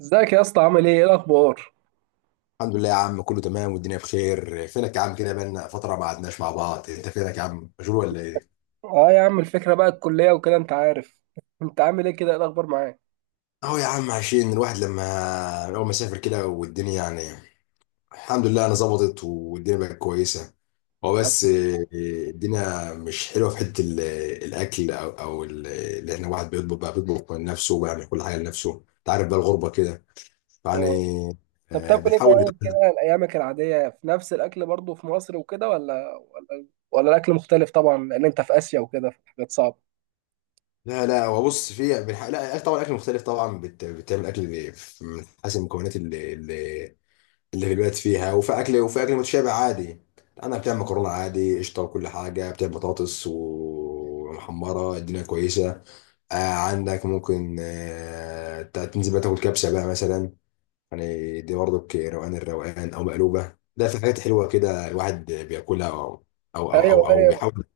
ازيك يا اسطى، عامل ايه الاخبار؟ الحمد لله يا عم، كله تمام والدنيا بخير. فينك يا عم كده؟ بقالنا فترة ما قعدناش مع بعض. انت فينك يا عم، مشغول ولا ايه؟ اه يا عم الفكره بقى الكليه وكده انت عارف. انت عامل ايه كده؟ ايه الاخبار معاك؟ اهو يا عم عشان الواحد لما اول ما سافر كده والدنيا يعني الحمد لله انا ظبطت والدنيا بقت كويسة. هو الحمد بس الدنيا مش حلوة في حتة الاكل اللي احنا واحد بيطبخ بقى، بيطبخ لنفسه وبيعمل كل حاجة لنفسه. انت عارف بقى الغربة كده لله، ايه يعني. والله. طب اه، بتاكل ايه بنحاول. طيب كده؟ ايامك العاديه في نفس الاكل برضو في مصر وكده، ولا الاكل مختلف طبعا لان انت في اسيا وكده في حاجات صعبه؟ لا هو بص في بنح- لا أكل- طبعا اكل مختلف طبعا بتعمل اكل من حسب المكونات اللي في البلد فيها، وفي اكل وفي اكل متشابه عادي. انا بتعمل مكرونه عادي، قشطه وكل حاجه، بتعمل بطاطس ومحمره، الدنيا كويسه. آه عندك ممكن آه تنزل بقى تاكل كبسه بقى مثلا، يعني دي برضك روقان الروقان، او مقلوبه. ده في حاجات حلوه كده الواحد بياكلها ايوه أو ايوه. بيحاول.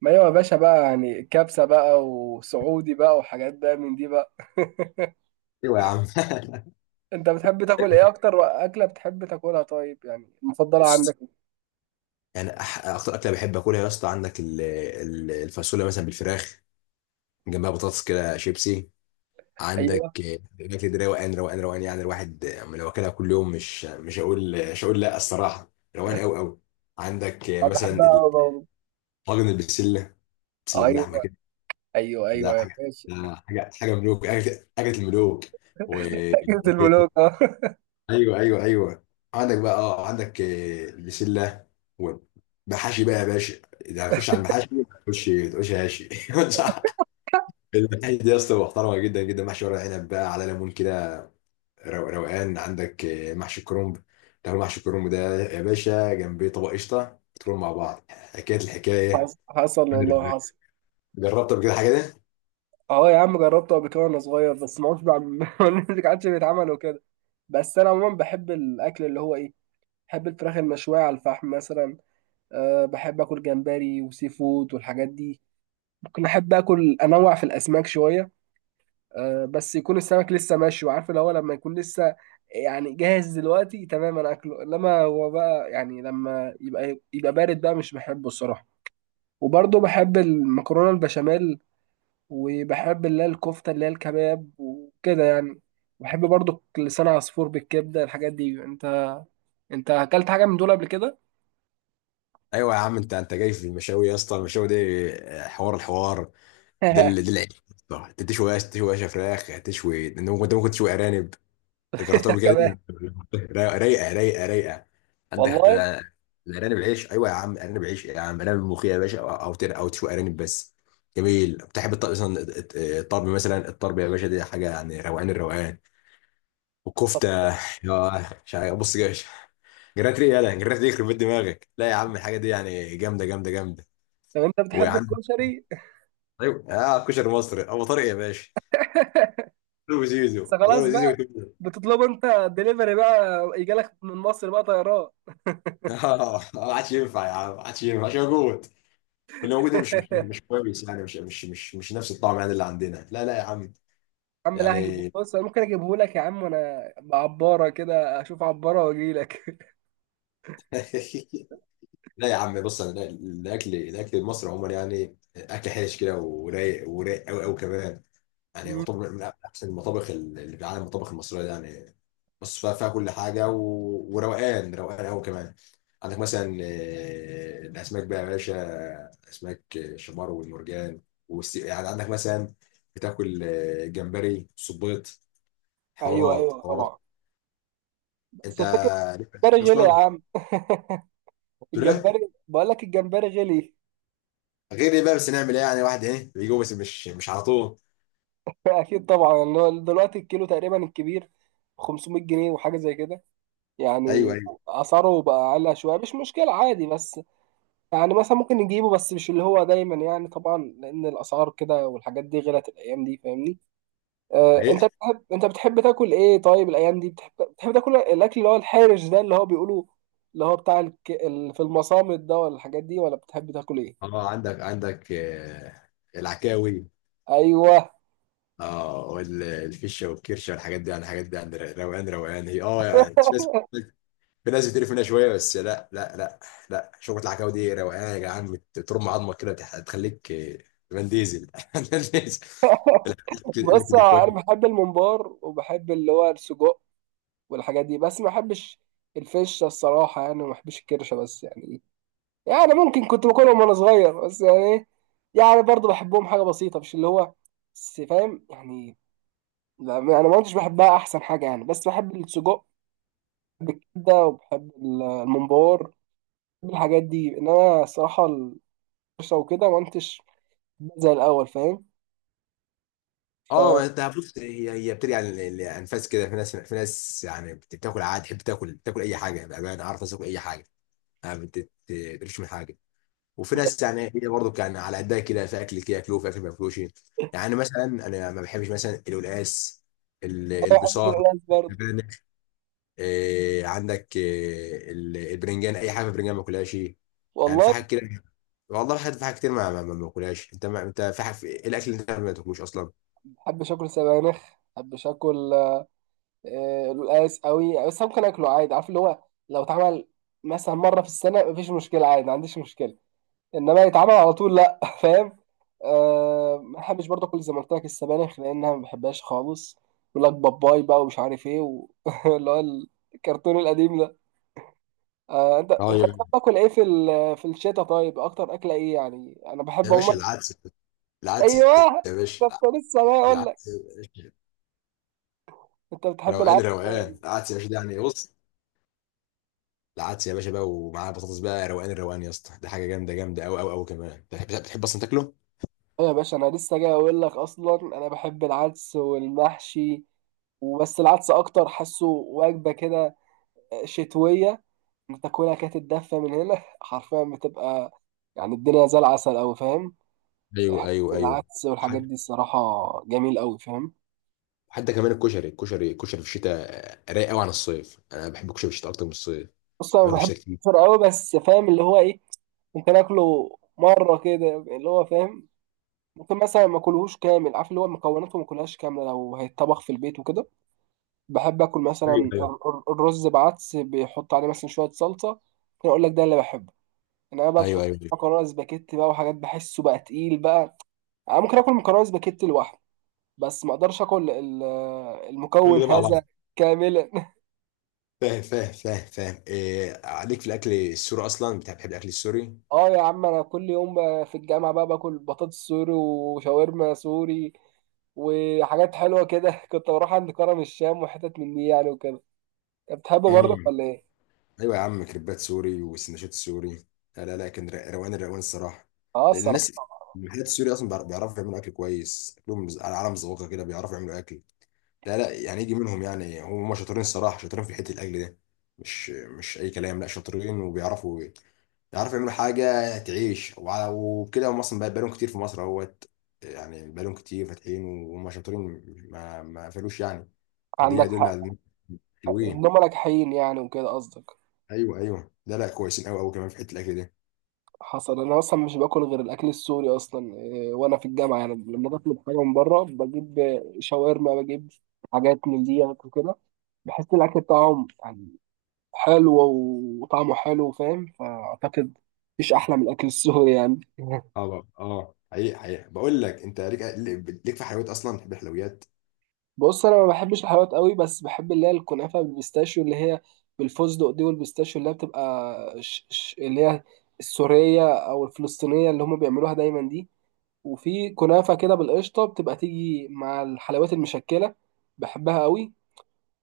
ما ايوه يا باشا، بقى يعني كبسه بقى وسعودي بقى وحاجات بقى من دي بقى. ايوه يا عم انت بتحب تاكل ايه؟ اكتر اكله بتحب تاكلها طيب، يعني المفضله عندك إيه؟ يعني اكتر اكله بحب اكلها يا اسطى، عندك الفاصوليا مثلا بالفراخ، جنبها بطاطس كده شيبسي. عندك ايوه، آه، الاكل ده روقان روقان روقان. يعني الواحد آه، لو اكلها كل يوم مش هقول، مش هقول لا، الصراحه روقان قوي قوي. عندك آه، اه بحبها مثلا أوي برضه. الطاجن البسله، بسله باللحمه ايوه كده. ايوه ده ايوه يا حاجه باشا، ده حاجه حاجه ملوك، اكله أكلة الملوك. و جبت البلوك اه. ايوه ايوه ايوه. عندك بقى اه، عندك آه، البسله والمحاشي بقى يا باشا. اذا هنخش على المحاشي ما تقولش ما تقولش هاشي صح. المحاشي دي يا اسطى محترمه جدا جدا، محشي ورق عنب بقى على ليمون كده، روقان. عندك آه، محشي كرنب، تاكل محشي كرنب ده يا باشا جنبيه طبق قشطه، تكونوا مع بعض، حكايه الحكايه. حصل حصل والله حصل. جربت قبل كده حاجه دي؟ اه يا عم، جربته قبل كده وانا صغير بس ما عادش بعمل، ما عادش بيتعمل وكده. بس انا عموما بحب الاكل اللي هو ايه، بحب الفراخ المشويه على الفحم مثلا. أه بحب اكل جمبري وسي فود والحاجات دي. ممكن احب اكل انوع في الاسماك شويه. أه بس يكون السمك لسه مشوي، عارف اللي هو لما يكون لسه يعني جاهز دلوقتي تمام انا اكله، انما هو بقى يعني لما يبقى يبقى بارد بقى مش بحبه الصراحه. وبرضه بحب المكرونه البشاميل. وبحب اللي هي الكفتة اللي هي الكباب وكده يعني. بحب برضو لسان عصفور بالكبدة الحاجات دي. انت اكلت حاجة من دول قبل كده؟ ايوه يا عم، انت جاي في المشاوي يا اسطى، المشاوي دي آه، حوار الحوار. ده ده العيش، صح. انت تشوي عيش، تشوي عيش فراخ، هتشوي، انت ممكن، أنت ممكن تشوي ارانب. جربتها قبل كده؟ كباب. رايقه رايقه رايقه. عندك والله. الارانب العيش، ايوه يا عم، ارانب عيش يا عم، ارانب ملوخيه يا باشا، أو تشوي ارانب بس. جميل. بتحب الطرب مثلا؟ الطرب مثلا، الطرب يا باشا دي حاجه يعني روقان الروقان. طب والكفته يا مش عارف، بص يا باشا، جرات ريق، يلا جرات ريق، يخرب بيت دماغك. لا يا عم الحاجه دي يعني جامده جامده جامده. طب انت ويا بتحب عم، الكشري؟ ايوه اه، كشري مصري ابو طارق يا باشا، ابو زيزو، بس ابو طارق، خلاص زيزو. بقى. بتطلبه انت دليفري بقى؟ يجيلك من مصر بقى طيران؟ اه ما عادش ينفع يا عم، ما عادش ينفع، ما عادش موجود. واللي موجود ده مش كويس يعني، مش نفس الطعم يعني اللي عندنا. لا لا يا عم. يا عم لا هجيبه، يعني بص انا ممكن اجيبه لك يا عم، وانا بعبارة كده اشوف عبارة واجي لك. لا يا عم، بص، انا الاكل، الاكل المصري عموما يعني اكل حرش كده ورايق، ورايق قوي قوي كمان. يعني مطابخ من احسن المطابخ اللي في العالم، المطابخ المصريه دي يعني. بص فيها كل حاجه و... وروقان، روقان قوي كمان. عندك مثلا آه، الاسماك بقى يا باشا، اسماك شمار والمرجان يعني عندك مثلا بتاكل آه، جمبري، صبيط، ايوه حوارات ايوه حوارات. طبعا. بس انت الفكرة ليك في الأسماك الجمبري غلي يا اصلا. عم، قلت له الجمبري بقول لك الجمبري غلي. غير ايه بقى؟ بس نعمل ايه يعني؟ واحد ايه بيجوا بس مش على طول. اكيد طبعا، اللي هو دلوقتي الكيلو تقريبا الكبير 500 جنيه وحاجه زي كده ايوه يعني. ايوه اسعاره بقى اعلى شويه، مش مشكله عادي بس، يعني مثلا ممكن نجيبه بس مش اللي هو دايما يعني طبعا لان الاسعار كده والحاجات دي غلت الايام دي، فاهمني؟ آه، انت حقيقة. بتحب انت بتحب تاكل ايه طيب الايام دي؟ بتحب تاكل الاكل اللي هو الحارج ده اللي هو بيقولوا اللي هو بتاع في المصامت ده، ولا الحاجات دي؟ ولا بتحب تاكل ايه؟ اه عندك، عندك آه، العكاوي، ايوه. اه، والفشه والكرشه والحاجات دي. يعني الحاجات دي عند، روقان روقان هي. اه يعني في ناس، في ناس بتقرف منها شويه، بس لا، لا، شوربه العكاوي دي روقان يا جدعان. بترم عظمك كده، بتخليك آه، فان ديزل فان ديزل. الاكل، الأكل بص ده كويس. انا بحب الممبار وبحب اللي هو السجق والحاجات دي، بس ما بحبش الفشه الصراحه. يعني ما بحبش الكرشه بس، يعني ممكن كنت باكلهم وانا صغير بس يعني ايه، يعني برضه بحبهم حاجه بسيطه مش اللي هو بس، فاهم يعني؟ لا انا ما كنتش بحبها، احسن حاجه يعني بس بحب السجق بالكبده، وبحب الممبار. بحب الحاجات دي، انما الصراحه الكرشه وكده ما كنتش زي الاول، فاهم؟ اه ما انت بص، هي بترجع للانفاس كده. في ناس، في ناس يعني بتاكل عادي، تحب تاكل، تاكل اي حاجه بامانه، عارف، تاكل اي حاجه، يعني ما بتقرفش من حاجه. وفي ناس يعني هي برضو كان على قدها كده، في اكل كده ياكلوه في اكل ما ياكلوش. يعني مثلا انا ما بحبش مثلا القلقاس، انا ما بحبش البصار، القلقاس برضه. البانغ. إيه عندك إيه البرنجان، اي حاجه في البرنجان ما باكلهاش. يعني في والله حاجات كده. والله في حاجات، في حاجات كتير ما باكلهاش. انت ما انت في حاجه، في إيه الاكل اللي انت ما تاكلوش اصلا؟ ما بحبش اكل سبانخ. ما بحبش اكل آه، القلقاس قوي، بس أنا ممكن اكله عادي، عارف اللي هو لو اتعمل مثلا مره في السنه مفيش مشكله عادي، ما عنديش مشكله، انما يتعمل على طول لا، فاهم؟ أه ما بحبش برضه كل زي ما قلت لك السبانخ، لانها ما بحبهاش خالص. يقول لك باباي بقى ومش عارف ايه اللي هو الكرتون القديم ده. أه انت اه انت يا، بتحب تاكل ايه في في الشتاء طيب؟ اكتر اكله ايه يعني؟ انا بحب يا باشا عموما. العدس، العدس ايوه، يا باشا، ده كنت لسه بقى اقول لك. العدس يا باشا، انت بتحب روقان العدس؟ روقان العدس يا باشا ده يعني. بص، العدس يا باشا بقى ومعاه بطاطس بقى، روقان الروقان يا اسطى، ده حاجه جامده جامده قوي قوي قوي كمان. بتحب، بتحب اصلا تاكله؟ ايه يا باشا، انا لسه جاي اقول لك، اصلا انا بحب العدس والمحشي وبس. العدس اكتر، حاسه وجبه كده شتويه، انت تاكلها كده تتدفى من هنا، حرفيا بتبقى يعني الدنيا زي العسل اوي، فاهم؟ ايوه حته ايوه ايوه. العدس والحاجات حتى، دي الصراحه جميل اوي، فاهم؟ حتى كمان الكشري، الكشري في الشتاء رايق قوي عن الصيف. انا بحب الكشري في الشتاء اكتر من الصيف، بص انا باكل بحب الشتاء كتير. الفطير اوي، بس فاهم اللي هو ايه، ممكن اكله مره كده اللي هو، فاهم؟ ممكن مثلا ما اكلهوش كامل، عارف اللي هو مكوناته ما اكلهاش كامله لو هيتطبخ في البيت وكده. بحب اكل مثلا ايوه ايوه الرز بعدس بيحط عليه مثلا شويه صلصه. كان اقول لك ده اللي بحبه انا بقى. ايوه تحط ايوه أيوة. مكرونه سباكيتي بقى وحاجات بحسه بقى تقيل بقى. انا ممكن اكل مكرونه سباكيتي لوحده، بس ما اقدرش اكل كل المكون ده مع بعض. هذا كاملا. فاهم فاهم فاهم فاهم. إيه عليك في الاكل السوري اصلا، بتحب، بتحب الاكل السوري؟ اه يا عم، انا كل يوم بقى في الجامعه بقى باكل بطاطس سوري وشاورما سوري وحاجات حلوه كده. كنت بروح عند كرم الشام وحتت من دي يعني وكده. انت بتحبه برضك مم. ولا ايه؟ ايوه يا عم، كريبات سوري وسندوتشات سوري. لا كان روقان الروقان الصراحه، اه لان الصراحه. الناس، المحلات السوري اصلا بيعرفوا يعملوا اكل كويس. اكلهم على، على مذوقه كده، بيعرفوا يعملوا اكل. لا لا يعني يجي منهم. يعني هم شاطرين الصراحه، شاطرين في حته الاكل ده. مش اي كلام، لا شاطرين وبيعرفوا، يعرفوا يعملوا حاجه تعيش. وبكده هم اصلا بقالهم كتير في مصر اهوت، يعني بقالهم كتير فاتحين وهم شاطرين، ما قفلوش يعني. فدي عندك يدل على حق. إن، حلوين. انهم ناجحين يعني وكده قصدك. ايوه ايوه، لا لا، كويسين قوي قوي كمان في حته الاكل دي. حصل. انا اصلا مش باكل غير الاكل السوري اصلا إيه، وانا في الجامعه يعني لما بطلب حاجه من بره بجيب شاورما، بجيب حاجات من ديت وكده. بحس ان الاكل بتاعهم يعني حلو، وطعمه حلو، فاهم؟ فاعتقد مفيش احلى من الاكل السوري يعني. اه بقى. اه حقيقي حقيقي، بقول لك انت ليك، ليك في حلويات اصلا؟ بتحب الحلويات؟ بص انا ما بحبش الحلويات قوي، بس بحب اللي هي الكنافه بالبيستاشيو اللي هي بالفستق دي، والبيستاشيو اللي هي بتبقى ش ش اللي هي السوريه او الفلسطينيه اللي هم بيعملوها دايما دي. وفي كنافة كده بالقشطة بتبقى تيجي مع الحلويات المشكلة، بحبها قوي.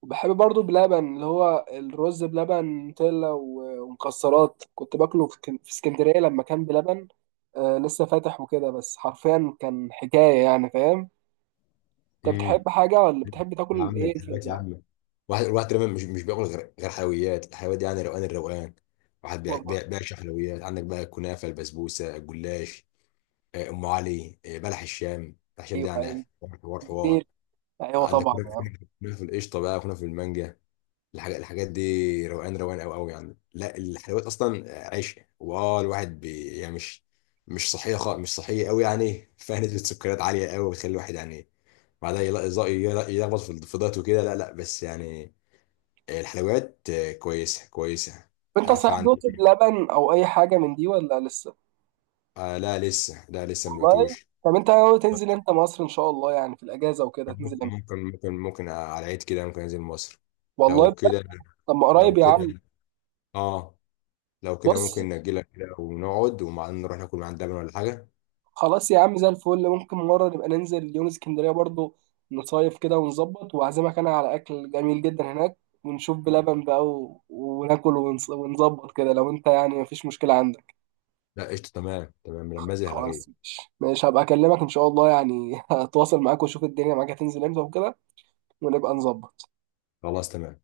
وبحب برضو بلبن، اللي هو الرز بلبن نوتيلا ومكسرات، كنت باكله في في اسكندرية لما كان بلبن آه، لسه فاتح وكده، بس حرفيا كان حكاية يعني، فاهم؟ انت امم. بتحب حاجة ولا بتحب يا تاكل عم ايه في الحلويات يا عم، واحد، الواحد تقريبا مش بياكل غير، غير حلويات، الحلويات دي يعني روقان الروقان. واحد والله بيعشق حلويات. عندك بقى الكنافه، البسبوسه، الجلاش، آه، ام علي، آه، بلح الشام. بلح الشام ايوه ده يعني ايوه حوار حوار حوار. ايوه. أيوة عندك طبعا كنافه، يعني. كنافة القشطه بقى، كنافه المانجا، الحاجات، الحاجات دي روقان روقان قوي قوي يعني. لا الحلويات اصلا عيش. واه الواحد بي يعني، مش مش صحيه خالص، مش صحيه قوي يعني فيها نسبه سكريات عاليه قوي، وتخلي الواحد يعني بعدها يلخبط في، في دايت وكده. لا لا بس يعني الحلويات آه، كويسه كويسه. انت آه، صحيح دوت فعندي بلبن او اي حاجة من دي ولا لسه؟ آه، لا لسه، لا لسه ما والله. دقتوش. طب انت ناوي تنزل انت مصر ان شاء الله يعني في الاجازة وكده تنزل؟ ممكن ممكن ممكن، ممكن على العيد كده ممكن انزل مصر. والله لو بجد. كده، طب ما لو قريب يا عم. كده، اه لو كده بص ممكن نأجلها كده ونقعد ومع نروح ناكل من عند لبن ولا حاجة. خلاص يا عم زي الفل، ممكن مرة نبقى ننزل يوم اسكندرية برضو، نصيف كده ونظبط، وأعزمك أنا على أكل جميل جدا هناك. ونشوف بلبن بقى وناكل ونظبط كده لو أنت يعني مفيش مشكلة عندك. لا قشطة تمام تمام لما زي هلغيه. خلاص، مش هبقى أكلمك إن شاء الله يعني، هتواصل معاك وأشوف الدنيا معاك هتنزل إمتى وكده، ونبقى نظبط خلاص تمام.